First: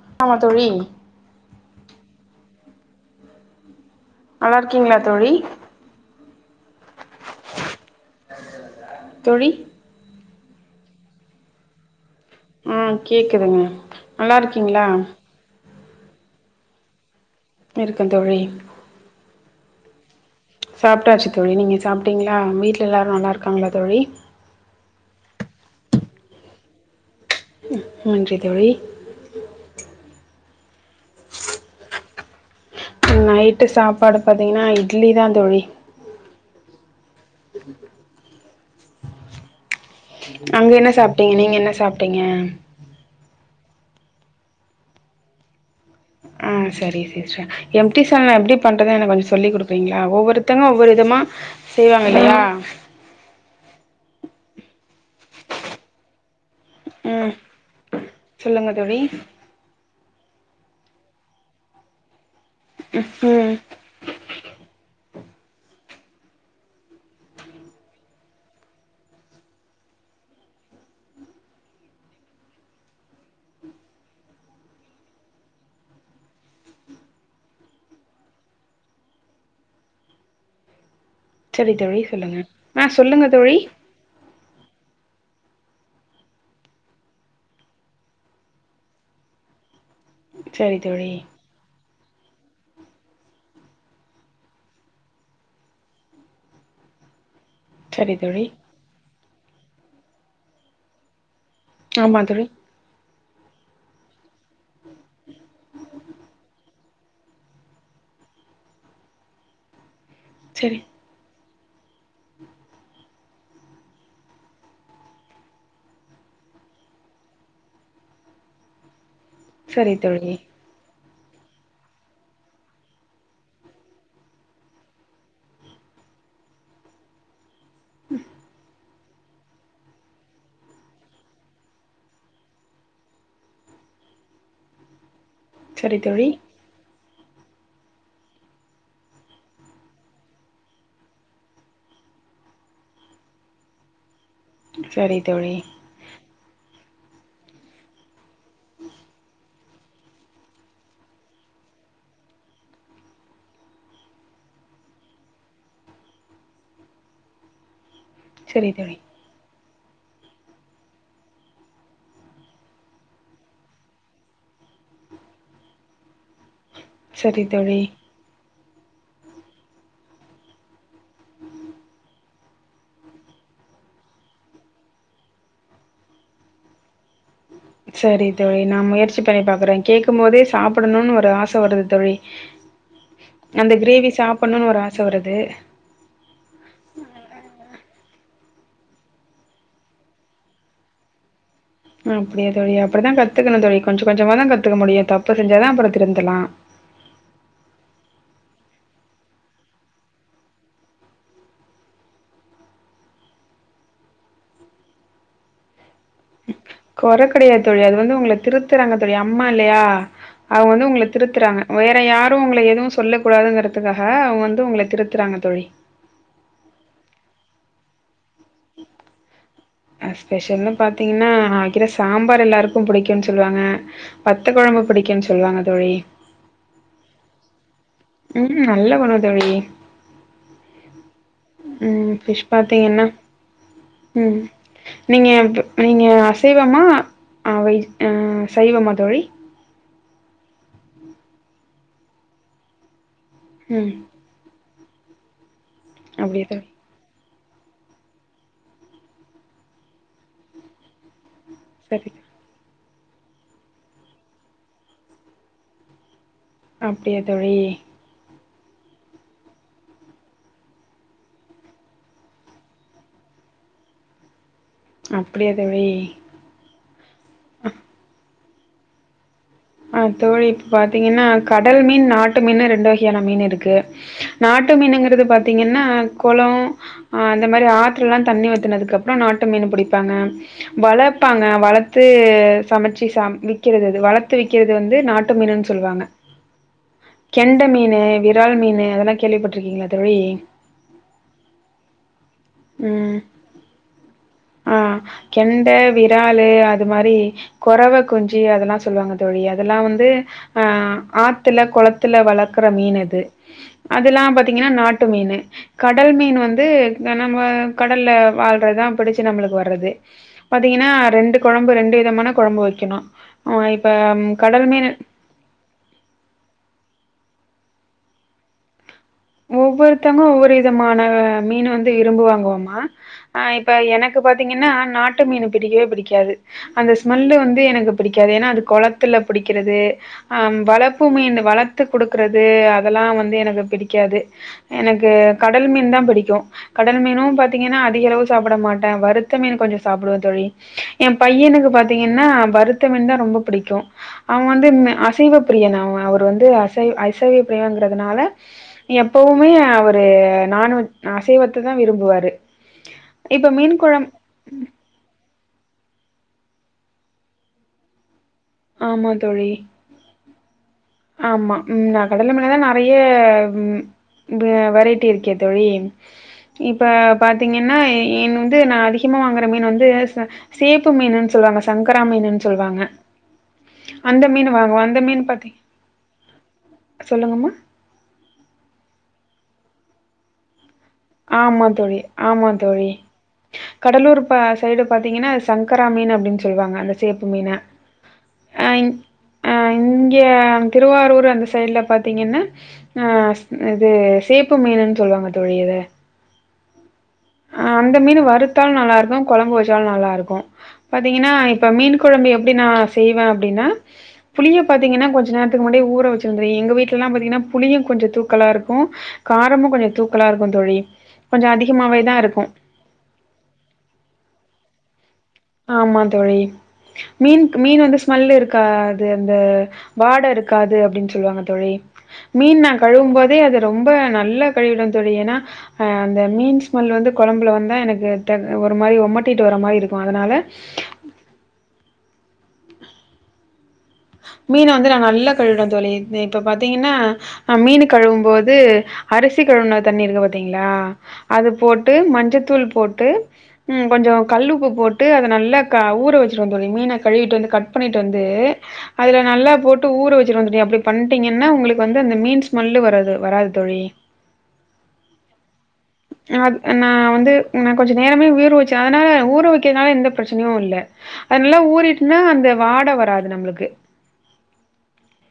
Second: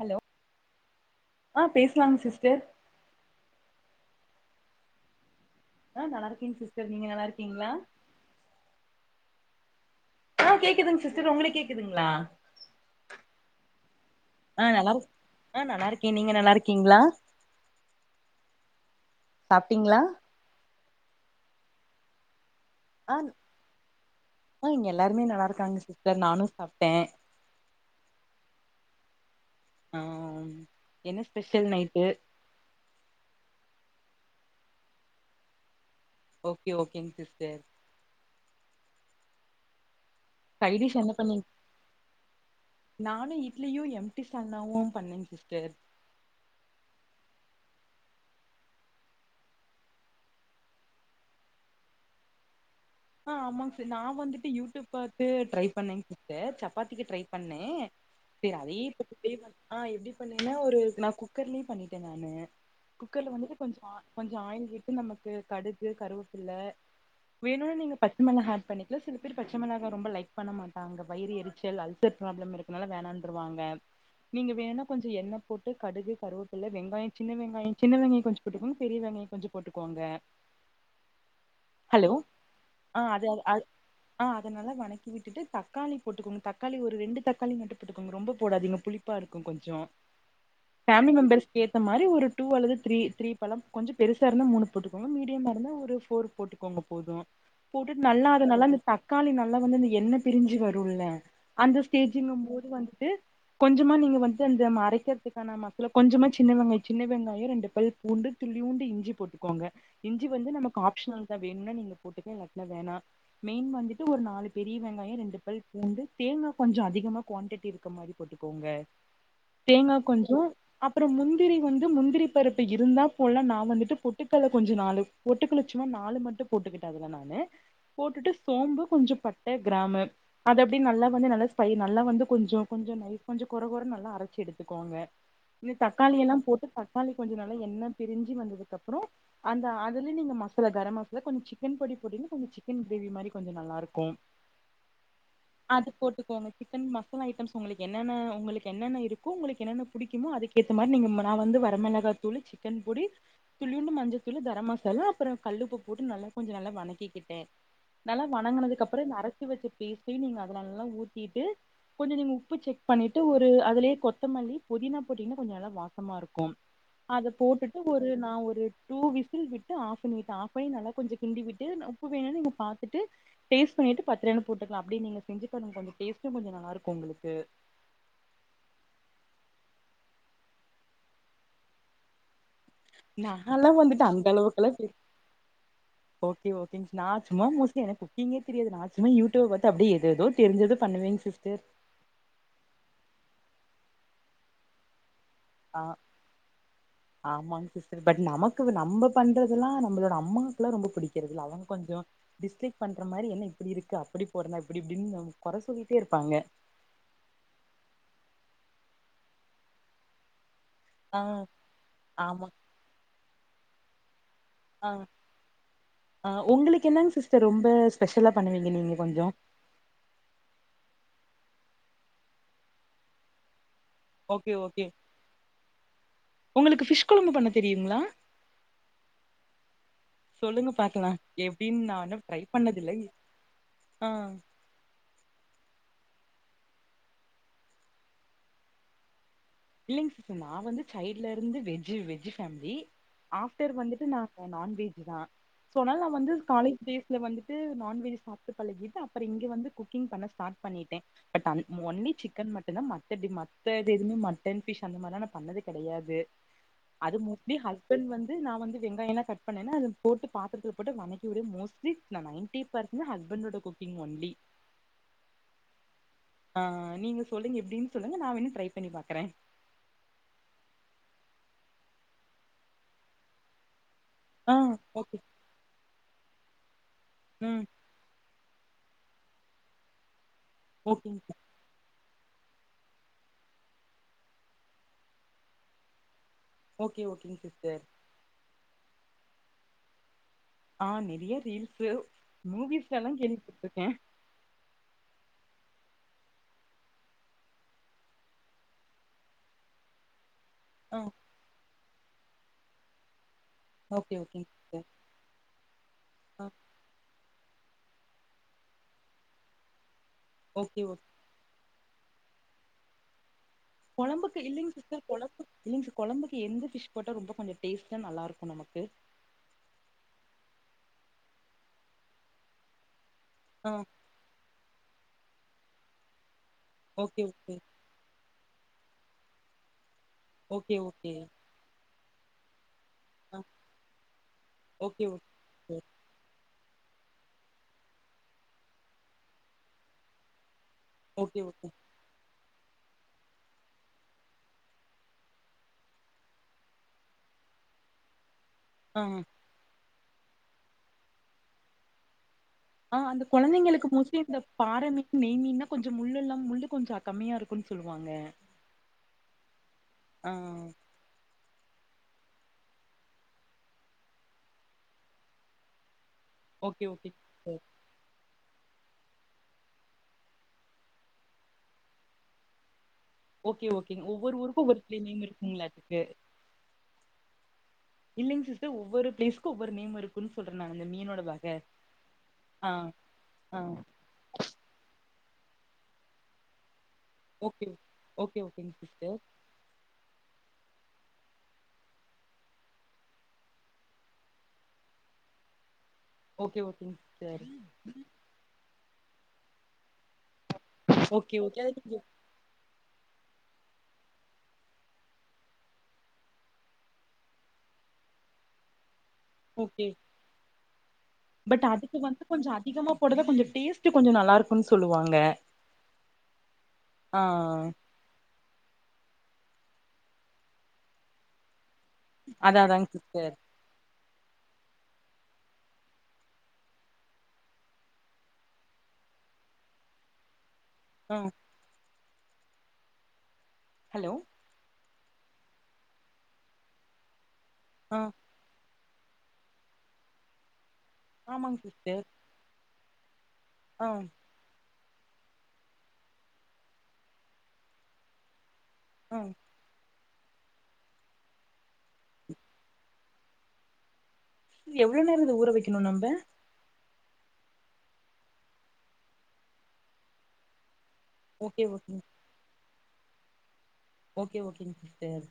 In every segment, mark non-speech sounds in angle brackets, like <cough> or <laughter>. Hello ஆமா தோழி ஆ பேஸ்லாங் சிஸ்டர் நல்லா இருக்கீங்களா தோழி ஆ நல்லா இருக்கேங் சிஸ்டர் நீங்க நல்லா இருக்கீங்களா தோழி ஆ கேக்குதுங்க சிஸ்டர் உங்களுக்கு கேக்குதுங்களா ம் கேக்குதுங்க நல்லா ஆ இருக்கீங்களா நல்லா இருக் ஆ நல்லா இருக்கே நீங்க நல்லா இருக்கீங்களா இருக்கே தோழி சாப்டீங்களா சாப்பிட்டாச்சு தோழி நீங்க சாப்டீங்களா வீட்டில எல்லாரூ ஆ நல்லா இருக்காங்களா தோழி ஆ இங்க எல்லாருமே நல்லா இருக்காங்க சிஸ்டர் நானூ சாப்ட்டே ம் செரி தோழி ஆ என்ன ஸ்பெஷல் நைட்டு நைட்டு சாப்பாடு பார்த்திங்ன்னா இட்லி தா தோழி ஓகே ஓகேங் சிஸ்டர் அங்க என்ன சாப்பிட்டீங்க நீங்க என்ன சாப்டிங்க நானூ இட்லீயூ எம்டி சென்னாவூ பண்ணேங்க சிஸ்டர் ஆ சரி சிஸ்டர் எம்டி சனா எப்டி பண்றத எனக்கு கொஞ்சொ சொல்லி கொடுக்கறீங்களா ஒவ்வொருத்தரூ ஒவ்வொரு விதமா செய்வோம் இல்லயா அ ஆமாங்க சிஸ் நா வந்துட்டு யூடியூப் பாத்து ட்ரை பண்ணேங் சிஸ்டர் சப் பார்ட்டிக்கு ட்ரை ம் பண்ணே பிற சொல்லுங்க அதே தோழி இப் <unintelligible> அ எப்டி பண்ணீங்ன்னா ஒரு நா குக்கர்லயே பண்ணிட்டே நானு குக்கர்ல ம் வந்துட்டு கொஞ்சொ கொஞ்சொ ஆயில் விட்டு நமக்கு கடுகு கருவேப்புள்ள வேணுனா நீங் பச்ச மிளகா ஆட் பண்ணிக்கலா சில பேர் பச்ச மிளகா ரொம்ப லைக் பண்ண மாட்டாங்க வயிறு எரிச்சல் அல்சர் ப்ராப்ளம் இருக் துனால வேணான்றுவாங்க நீங்க வேணுனா கொஞ்சோ எண்ண போட்டு கடுகு கருவேப்புல வெங்காயோ சின்ன வெங்காயோ சின்ன வெங்காயோ கொஞ்சோ போட்டுக்கோங் பெரிய வெங்காயோ கொஞ்சொ போட்டுக்கோங்க சரி தோழி சொல்லுங்க ஆ அ அது சொல்லுங்க அது தோழி அஹ் அ அத நல்லா வணக்கி விட்டுட்டு தக்காளி போட்டுக்கோங்க தக்காளி ஒரு ரெண்டு தக்காளி மட்டு போட்டுக்கோங்க ரொம்ப போடாதீங்க புளி ப்பா இருக்கு கொஞ்சோ சரி ஃபேமிலி தோழி மெம்பெர்ஸ் க்கு ஏத்த மாரி ஒரு டூ அல்லது த்ரீ த்ரீ பழம் கொஞ்ச பெருசா இருந்தா மூணு போட்டுக்கோங்க மீடியமா இருந்தா ஒரு ஃபோர் போட்டுக்கோங்க போது போட்டுட் சரி நல்லா தோழி அது நல்லா அந்த தக்காளி நல்லா வந்து அந்த எண்ணப் பிரிஞ்சு வருல்ல அந்த ஆமா தோழி ஸ்டேஜிங்கும் போது வந்துட்டு கொஞ்சமா நீங்க வந் து அந்த மரைக்கிறதுக்கான மசாலா கொஞ்சமா சின்ன வெங்காய் சின்ன வெங்காயோ ரெண்டு பல் பூண்டு துளியூண்டு இஞ்சி போட்டுக்கோங்க இஞ்சி வந்து சரி நமக்கு ஆப்ஷ்னல் தா வேணுனா நீங்க போட்டுக்லா இல்லாட்னா வேணா மெயின் வந்துட்டு ஒரு நாலு பெரிய வெங்காயோ ரெண்டு பல் பூண்டு தேங்கா கொஞ்சோ அதிகமா குவான்டிட்டி இருக்க மாரி போட்டுக்கோங்க சரி தேங்கா தோழி கொஞ்சோ அப்பறோ முந்திரி வந்து முந்திரி பருப்பு இருந்தாப் போல்லா நா வந்துட்டு பொட்டுக்கல்ல கொஞ்சோ நாலு பொட்டுக்கல்ல சும்மா நாலு மட்டு போட்டுக்கிட்ட அதுல நானு போட்டுட்டு சோம்பு கொஞ்சோ பட் ட கிராமு அது அப்டி நல்லா வந்து நல்லா ஸ்பை நல்லா வந்து கொஞ்சோ கொஞ்சோ நைஸ் கொஞ்சோ கொற கொறன்னு நல்லா அரச்சி எடுத்துக்கோங்க இந்த சரி தக்காளி தோழி எல்லா போட்டு தக்காளி கொஞ்சோ நல்லா எண்ண பிரிஞ்சு வந்ததுக்கப்றோ அந்த அதுலே நீங்க மசாலா கரம் மசாலா கொஞ்சோ சிக்கன் பொடி போட்டிங்னா கொஞ் சிக்கன் கிரேவி மாரி கொஞ்சோ நல்லாருக்கு சரி தோழி அது போட்டுக்கோங்க சிக்கன் மசலா ஐட்டம்ஸ் உங்களுக்கு என்னென்ன உங்களுக்கு என்னென்ன இருக்கோ உங்களுக்கு என்னென்ன புடிக்குமோ அதுக் கேத்த மாரி நீங்க ம நா வந்து வரமெளகாத் தூளு சிக்கன் பொடி துளியூண்டு மஞ்சத்தூளு கரம் மசாலா அப்றோ கல்லுப்பு போட்டு நல்லா கொஞ்சோ நல்லா வணக்கிக் கிட்ட நல்லா சரி வணங்குனதுக்கு தோழி அப்பறோ இந்த அரச்சி வச்ச பேஸ்ட்டையு நீங்க அது நல்லா ஊத்திட்டு கொஞ்சொ நீங்க உப்பு செக் பண்ணிட்டு ஒரு அதுலேயே கொத்தமல்லி புதினா போட்டீங்ன்னா கொஞ்சோ நல்லா வாசமா இருக்கும் அதுப் சரி தோழி போட்டுட்டு ஒரு நா ஒரு டூ விசில் விட்டு ஆஃப் பண்ணிட்ட ஆஃப் ஆயி நல்லா கொஞ்சோ கிண்டி விட்டு ந உப்பு வேணா நீங்க பாத்துட்டு டேஸ்ட் பண்ணிட்டு பத்தலன்னா போட்டுக்லா அப்டி நீங்க செஞ்சி பாருங்க கொஞ்சோ டேஸ்ட்டு கொஞ்சோ நல்லாருக்கு உங்களுக்கு சரி தோழி நா முயற்சி பண்ணி பாக்குற கேக்கும் போதே சாப்டனூன்னு ஒரு ஆச வருது தோழி நாலா அந்த வந்துட்டு கிரேவி அந்த சாப்பனுன் அளவுக்குலா ஒரு ஆச வருது ஓகே ஓகேங் ஸ் நா சும்மா மோஸ்லி எனக் குக்கிங்கே தெரியாது நா சும்மா யூடூப்ப பாத்து அப்டியே ஏதேதோ தெரிஞ்சத பண்ணுவேங் சிஸ்டர் அப்டியா தோழி அப்டி தா கத்துக்கணு தோழி கொஞ்ச கொஞ்சமா தா கத்துக்க முடியு தப்பு செஞ்சா தா அப்றோ திருந்தலா ஆமாங் சிஸ்டர் பட் நமக்கு வ நம்ம பண்றதுல்லா நம்பளோட அம்மாக்குல்லா ரொம்ப புடிக்குறதுல்ல அவுங்க கொஞ்சோ டிஸ்லைக் பண்ற மாரி என்ன இப்டி இருக்கு அப்டி போடுங்க இப்டி இப்டின்னு நம கொற சொல்லிட்டே இருப்பாங்க கொற கெடயாது தோழி அது வந்து உங்கள திருத்துறாங்க தோழி அம்மா இல்லயா அவுங்க வந்து உங்கள ஆ திருத்துறாங்க வேற யாரு ஆமா உங்கள எதுவு சொல்ல கூடாதுங்கறதுக்காக அவுங்க வந் து உங்கள ஆ திருத்துறாங்க தோழி ஆ உங்களுக்கு என்னங்க சிஸ்டர் ரொம்ப ஸ்பெஷலா பண்ணுவீங்க நீங்க கொஞ்சோ அ ஸ்பெஷல்ன்னு பாத்தீங்கனா நா வைக்கிற சாம்பார் எல்லாருக்கு புடிக்குன் சொல்லுவாங்க ஓகே வத்த கொழம்பு புடிக்கும்னு சொல்லுவாங்க தோழி ஒங்ளுக்கு ஃபிஷ் கொழம்பு பண்ண தெரியுங்ளா உம் நல்லா பண்ணுவ தோழி சொல்லுங்க பாக்கலா எப்டினு நா ம் இன்னும் ட்ரை ஃபிஷ் பாத்தீங்கன்னா பண்ணதில்லங் ம் நீங்க நீங்க அசைவமா ஆவை ம் சைவமா தோழி இல்லிங்க சிஸ்டர் நா வந்து சைள்ட்ல இருந்து வெஜ்ஜு வெஜ்ஜு ஃபேமிலி ஆஃப்டர் ம் வந்துட்டு நாங்க நான்வெஜ் தா சோ அதனால நா வந்து அப்டியா தோழி காலேஜ் பளேஸ்ல் வந்துட்டு நான்வெஜ் சாப்ட்டு பழகிட்டு அப்புற இங்கே வந்து குக்கிங் பண்ண ஸ்டார்ட் பண்ணிட்டேன் பட் அந் சரி. ஒன்லி சிக்கன் மட்டுதா மத்த அடி மத்தது எதையுமே ம ட்டன் ஃபிஷ் அந்த மாதிரிலா நா பண்ணது கெடையாது அது அப்டியா மோஸ்ட்லி தோழி? ஹஸ் பண்ட் வந்து நா வந்து வெங்காயம்லா கட் பண்ணேன்னா அதில் போட்டு பாத்துரத்ல போட்டு வணக்கி வுடு மோஸ்ட்லி நா நைன்டி பர்சன்ட் ஹஸ்பண்டோட குக்கிங் ஒன்லி அப்டியா தோழி ஆ நீங்க சொல்லுங்க எப்டினு சொல்லுங்க நா வேனா ட்ரை பண்ணி பாக்றே அஹ தோழி இப்ப பாத்தீங்கனா கடல் மீன் நாட்டு மீன்னு ரெண்டு வகையான மீன் இருக்கு ஆ ஓகே நாட்டுமீனுங்கிறது பாத்தீங்கனா கொளம் ஆ அந்த ம் மாரி ஆ த்துல்லலா தண்ணி வத்துனதுக்குப்புறம் நாட்டு மீன் புடிப்பாங்க ஓகேங் சிஸ் வளப்பாங்க வள த்து சமச்சி சா விக்கிறது வளத்து விக்கிறது வந்து நாட்டு மீனுன்னு சொல்லுவாங்க ஓகே ஓகேங் கெண்ட சிஸ்டர் மீனு விரால் மீன் அதெல்லா கேள்விப்பட்டிருக்கீங்ளா தோழி ஆ நெறைய ரீல்ஸ் மூவிஸ்ல எல்லா ம். கேள்விபட்டுருக்கே ஆ கெண்ட விராலு அது மாரி கொறவ குஞ்சு அதெல்லா சொல்லுவாங்க தோழி அதெல்லா வந்து அ ஆ ஆத்துல கொளத்துல வளக்குற மீன் அது ஓகே அதெல்லா ஓகேங் பாத்தீங்கனா சிஸ்டர் நாட்டு மீனு கடல் மீன் ஆ வந்து நம்ம கடல்ல வாழ்றதா புடிச்சு நம்மளுக்கு வர்ரது ஓகே பாத்தீங்கனா ஓகே ரெண்டு கொழம்பு ரெண்டு விதமான கொழம்பு வைக்கணும் ஆ இப்ப கடல் மீனு ப்ளிஸு கொழம்புக்கு எந்த ஃபிஷ் போட்டால் ரொம்ப கொஞ்சம் டேஸ்ட்டா நல்லாயிருக்கும் நமக்கு ஒவ்வொருத்தங்க ஒவ்வொரு விதமான மீன் வந்து விரும்புவாங்குவோமா ஆ இப்ப எனக் கு பாத்தீங்கனா நாட்டு மீன் பிடிக்கவே பிடிக்காது அந்த ஓகே ஸ்மெல்லு ஓகே வந்து எனக்கு பிடிக்காது ஏன்னா அது கொளத்துல புடிக்கிறது ஹ ஓகே வளப்பு ஓகே மீன் வளத்து குடுக் க்குறது அதெல்லா வந்து ஆ எனக்கு பிடிக்காது ஓகே எனக்கு ஓகே சிஸ்டர் கடல்மீன் தா பிடிக்கும் கடல் மீனும் பாத்தீங்கனா அதிக அளவு சாப்புட மாட்டே வருத்த மீன் கொஞ்சம் சாப்புடுவே தோழி எ ஓகே ஓகே பையனுக்கு பாத்தீங்கனா வருத்த மீன் தா ரொம்பொ புடிக்கும் அவெ வந்து இந்ந அசைவ பிரியன் அவெ அவரு வந்து அசைவ அசைவ பிரியங்கறதுனால ஆ எப்பவுமே அவரு நான்வெ அசைவத்த தா விரும்புவாரு ஆ அந்த இப்ப மீன் கொழந்தைங்களுக்கு குழம் மோஸ்ட்லி இந்த பார மீ நெய்மீன்னா கொஞ்சம் முள்ளல்லா முள்ளு கொஞ்சம் அ கம்மியா இருக்குனு சொல்லுவாங்க ஆமா தோழி ஆ ஆமா நா கடல மேலதா நெறைய இப்ப வெரைட்டி இருக்கே தோழி இப்ப ஓகே ஓகே பாத்தீங்கனா மீன் வந்து நா அதிகமா வாங்குற மீன் வந்து ச சேப்பு மீனுன்னு சொல்லுவாங்க சங்கரா மீனுன்னு சொல்லுவாங்க ஓகே ஓகே அந்த ஒவ்வொரு மீன் ஊருக்கும் ஒவ்வொரு வாங்குவோம். கிளே அந்த நேம் இருக்குங்ளா அதுக்கு சொல்லுங்கமா இல்லைங் சிஸ்டர் ஒவ்வொரு பிளேஸ்க்கு ஒவ்வொரு நேம் இருக் புன் சொல்றன் நானு அந்த மீனோட வக ஆமா தோழி, ஆ ஆ ட்ட சைடு பாத்தீங்கனா அத சங்கரா மீன் அப்டின்னு சொல்வாங்க அத சேப்பு மீன ஓகே ஓகே ஆ ஓகேங்க சிஸ்டர் அ இங்க திருவாரூரு அந்த சைட்ல பாத்தீங்கன்னா அ இது சேப்பு மீனுன் சொல்லுவாங்க தோழி இத ஓகே ஓகேங் தோழி அ அந்த மீனு வறுத்தாலு நல்லா இருக்கு கொழம்பு வச்சாலு நல்லா இருக்கு பாத்தீங்கன்னா ஓகே ஓகே அது இப்ப நீங்க மீன் கொழம்பு எப்டி நா செய்வே அப்டின்னா புளிய பாத்தீங்கன்னா கொஞ்ச நேரத்துக்கு முன்னடியே ஊற வச்சிரு தோழி எங்க வீட்லலா பாத்தீங்கன்னா புளியு கொஞ்சோ தூக்கலா இருக்கு காரமு கொஞ்சோ தூக்கலா இருக்கு தோழி கொஞ்சம் பட்டு அதுக்கு அதிகமாவே தான் வந்து இருக்கும். கொஞ்சோ அதிகமா போட்டா தா கொஞ்சோ டேஸ்ட் கொஞ்சோ நல்லா இருக்குன் சொல்லுவாங்க ஆமா தோழி ஆ மீன்கு மீன் வந்து ஸ்மல்லு இருக்காது அந்த வாட இருக்காது அப்டின் சொல்லுவாங்க தோழி மீன் அதா நா அதாங்க சிஸ்டர் கழுவும்போதே அது ரொம்ப நல்லா கழுவிடுவே தோழி ஏனா அ அந்த மீன் ஸ்மெல் வந்து கொழம்புல வந்தா எனக்கு ட ஒரு மாரி ஒமட்டிட்டு வர மாரி இருக்கு அதனால ம் ஹலோ மீன வந்து நா நல்லா கழுவிடுவே தோழி இப்ப பாத்தீங்கனா அ மீனு ஆ கழுவும்போது அரிசி கழுவுன தண்ணி இருக்கு பாத்தீங்களா அது ஆமாங்க போட்டு சிஸ்டர் மஞ்சதூள் போட்டு ம் ஆ கொஞ்சோ கல்லு உப்பு போட்டு அத நல்லா க ஊற வச்சிருவோ தோழி மீன கழுவிட்டு வந்து கட் பண்ணிட்டு வந்து ஆ அதுல நல்லா போட் ட்டு ஊற வச்சிட்டு வந்துட்டே அப்டி பண்டிங்கன்னா உங்களுக்கு வந்து அந்த மீன் ஸ்மெல்லு வராது வராது தோழி எவ்ள நேரோ அத ஊற வைக்கணு நம்ப அது நா வந்து நா கொஞ்ச நேரமே ஊற வைச்சே அதனால ஊற வைக்கறதுனால எந்த பிரச்சனையு இல்ல அது நல்லா ஓகே ஓகேங் ஊறிட்னா அந்த வாட வராது நம்ளுக்கு ஓகே ஓகேங் சிஸ்டர்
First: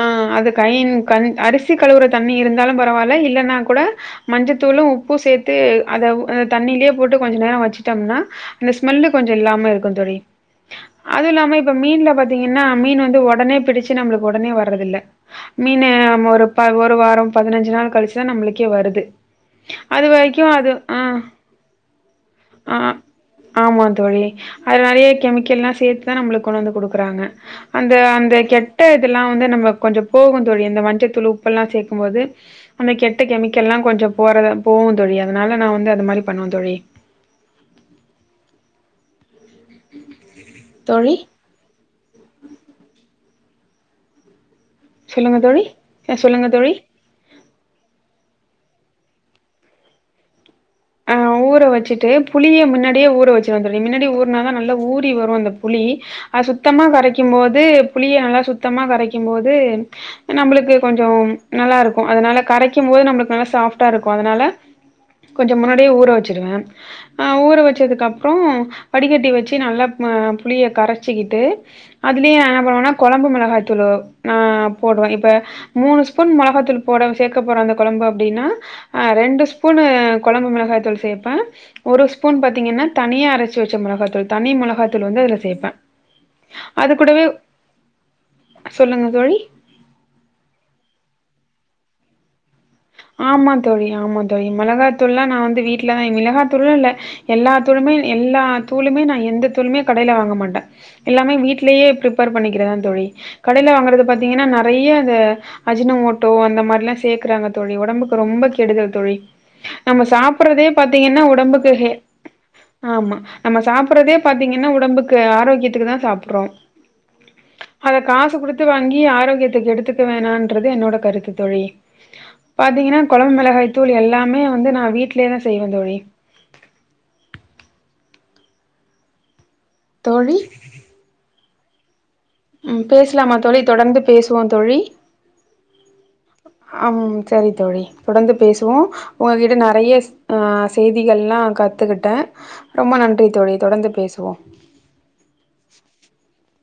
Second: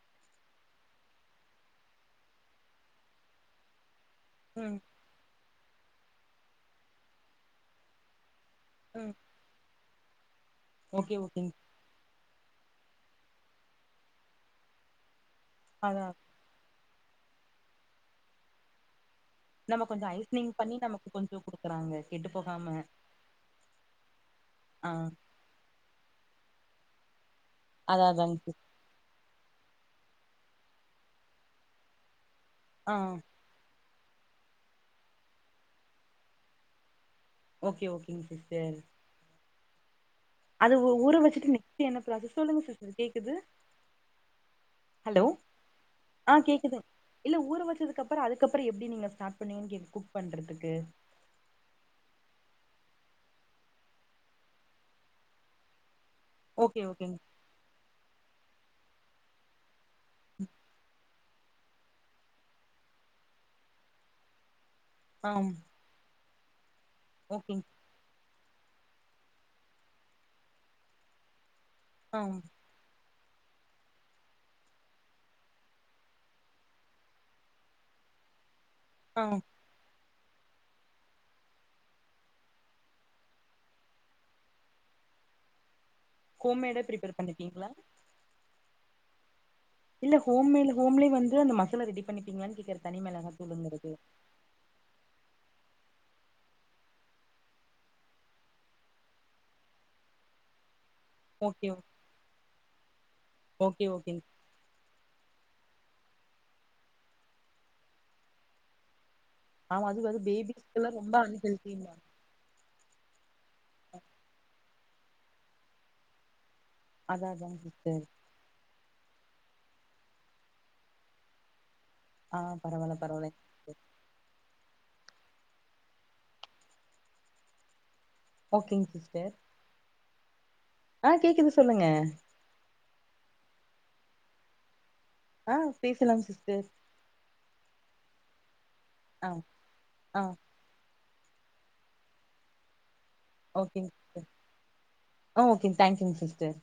ஆ அது கையின் க அரிசி கழுவுற தண்ணி இருந்தாலு பரவால்ல இல்லன்னா கூட ம் மஞ்சதூளு உப்பு சேத்து அத அ தண்ணிலே போட்டு கொஞ்சோ நேரோ வச்சிட்டம்னா அந்த ஸ்மெல்லு ம் கொஞ்சோ இல்லாம இருக்கு தோழி ஓகே அது ஓகேங் இல்லாம இப்ப மீன்ல பாத்தீங்கன்னா மீனு வந்து ஒடனே பிடிச்சி நம்மளுக் ஒடனே வர்றது இல்ல மீனு அதா ஒரு ப ஒரு வாரோ பதினஞ்சு நாள் கழிச்சி தா நம்ளுக்கே வருது நம்ம கொஞ்சோ அது வரைக்கு ஐஸ்சிங் அது பண்ணி ஆ நமக் கொஞ்சோ குடுக்குறாங்க கெட்டு போகாம ஆ ஆமா தோழி அது ஆ நறைய கெமிக்கல்லா சேத் து தா நம்ளுக்கு கொண்டு வந்து குடுக்குறாங்க அந்த அதா அந்த அதாங் கெட் சிஸ் கெட்ட இதல்லா வந்து நமக் கொஞ்சோ போகு தோழி இந்த மஞ்சதூள் உப்பு எல்லா சேக்கும்போது அந்த ஆ கெட்ட கெமிக்கெல்லா கொஞ்சோ போறத போவு தோழி அதனால நா வந்து அது மாரி பண்ணுவே தோழி ஓகே ஓகேங் சிஸ்டர் அது ஊ தோழி ஊற வச்சிட்டு நெக்ஸ்ட் என்ன பிராசஸ் சொல்லுங்க சிஸ்டர் கேக்குது ஹலோ சொல்லுங்க தோழி ஆ சொல்லுங்க தோழி கேக்குதுங் இல்ல ஊற வச்சதுக்கப்பற அதுக்கப்பற எப்டி நீங்க ஸ்டார்ட் பண்ணுவீங் கேக் குக் பண்றத்துக்கு அ ஊற வச்சிட்டு புளிய மின்னடியே ஊற வச்சிருவே தோழி மின்னடி ஊர்னாதா நல்லா ஊறி வரு அந்த புளி அ ஓகே சுத்தமா ஓகேங் கரைக்கும்போது புளிய நல்லா சுத்தமா கரைக்கும்போது நம்ளுக்கு கொஞ்சோ நல்லா இருக்கு அதனால கரைக்கு போது நம்ளுக்கு நல்லா சாஃப்டா இருக்கு அதனால கொஞ்ச முன்னாடியே ஊற வெச்சிருவே ஓகே ஊற லெச்சதுக்கு அப்புறோ வடிக்கட்டி வெச்சு நல்லா மா புளிய கரச்சிக்கிட்டு அதுலையு ஆம் நா என்ன பண்ணுவேனா கெழம்பு மெளகா தூளு நா போடுவே இப்ப மூணு ஸ்பூன் மெளகாதூள் போட சேர்க்க போற அந்த கொழம்பு அப்டின்னா அ ஆ ரெண்டு ஸ்பூன்னு கொழம்பு மெளகா தூள் சேப்பே ஒரு ஸ்பூன் பாத்தீங்கன்னா தனியா அரச்சு வெச்ச மொளகாத்தூள் தனி மொளகாத்தூள் வந்து அதுல சேப்பே ஹோம்மேட்டா அது ப்ரிப்பர் கூடவே பண்ணிப்பிங்களா சொல்லுங்க தோழி இல்ல ஹோமில ஹோம்லே வந்து அந்த மசாலா ரெடி பண்ணப்பீங்களான்னு கேக்குறே ஆமா தோழி ஆமா தோழி மெளகாய்த்தூள் எல்லா நா வந்து வீட்லதா மெளகாத்தூளு இல்ல எல்லா தூளுமே எல்லா தூளுமே நா எந்த தூளுமே கடையில வாங்க மாட்டே எல்லாமே ஓகே ஓ வீட்லேயே பிப்பேர் பண்ணிக்கிறதா தோழி கடையில ஓகே வாங்குறது ஓகேங் பாத்தீங்கன்னா நா நிறைய அத அஜினமேட்டே றைய அந்த அஜினமோட்டோ அந்த மாரிலா சேக்குறாங்க தோழி ஒடம்புக்கு ரொம்ப கெடுதல் தோழி ஆமா நம்ம அது அது சாப்புறதே பேபிஸ்க்கெல்லா ரொம்ப பாத்தீங்கன்னா ஒடம்புக்கு ஹெ அன்ஹெல்திம்பாங்க ஆமா நம்ம சாப்புறதே பாத்தீங்கன்னா உடம்புக்கு ஆரோக்கியத்துக்கு தா சாப்புறோ அதா அதாங் அது சிஸ்டர் காசு குடு எடுத்து வாங்கி ஆரோக்கியத்த கெடுத்துக்க வேணான்றது என்னோட கருத்து தோழி ஆ பரவால்ல பாத்தீங்கன்னா பரவால்ல கொழம்பு மெளகாய் தூள் எல்லாமே வந்து நா வீட்லே வந்து தா செய்வே தோழி ஓகேங்க சிஸ்டர் தோழி ஆ கேக்குது சொல்லுங்க ம் பேச்லாமா தோழி தொடர்ந்து பேசுவோ தோழி ஆ பேசலாம் சிஸ்டர் ஆம் சரி தோழி தொடர்ந்து பேசுவோ ஆ ஒங்க கிட்ட நறைய ஆ செய்திகள்லா கத்துக்கிட்டே ரொம்ப நன்றி தோழி ஓகேங் தொடர்ந்து சிஸ்டர் பேசுவோ ஆ ஓகேங்க தேங்க் யூங் சிஸ்டர்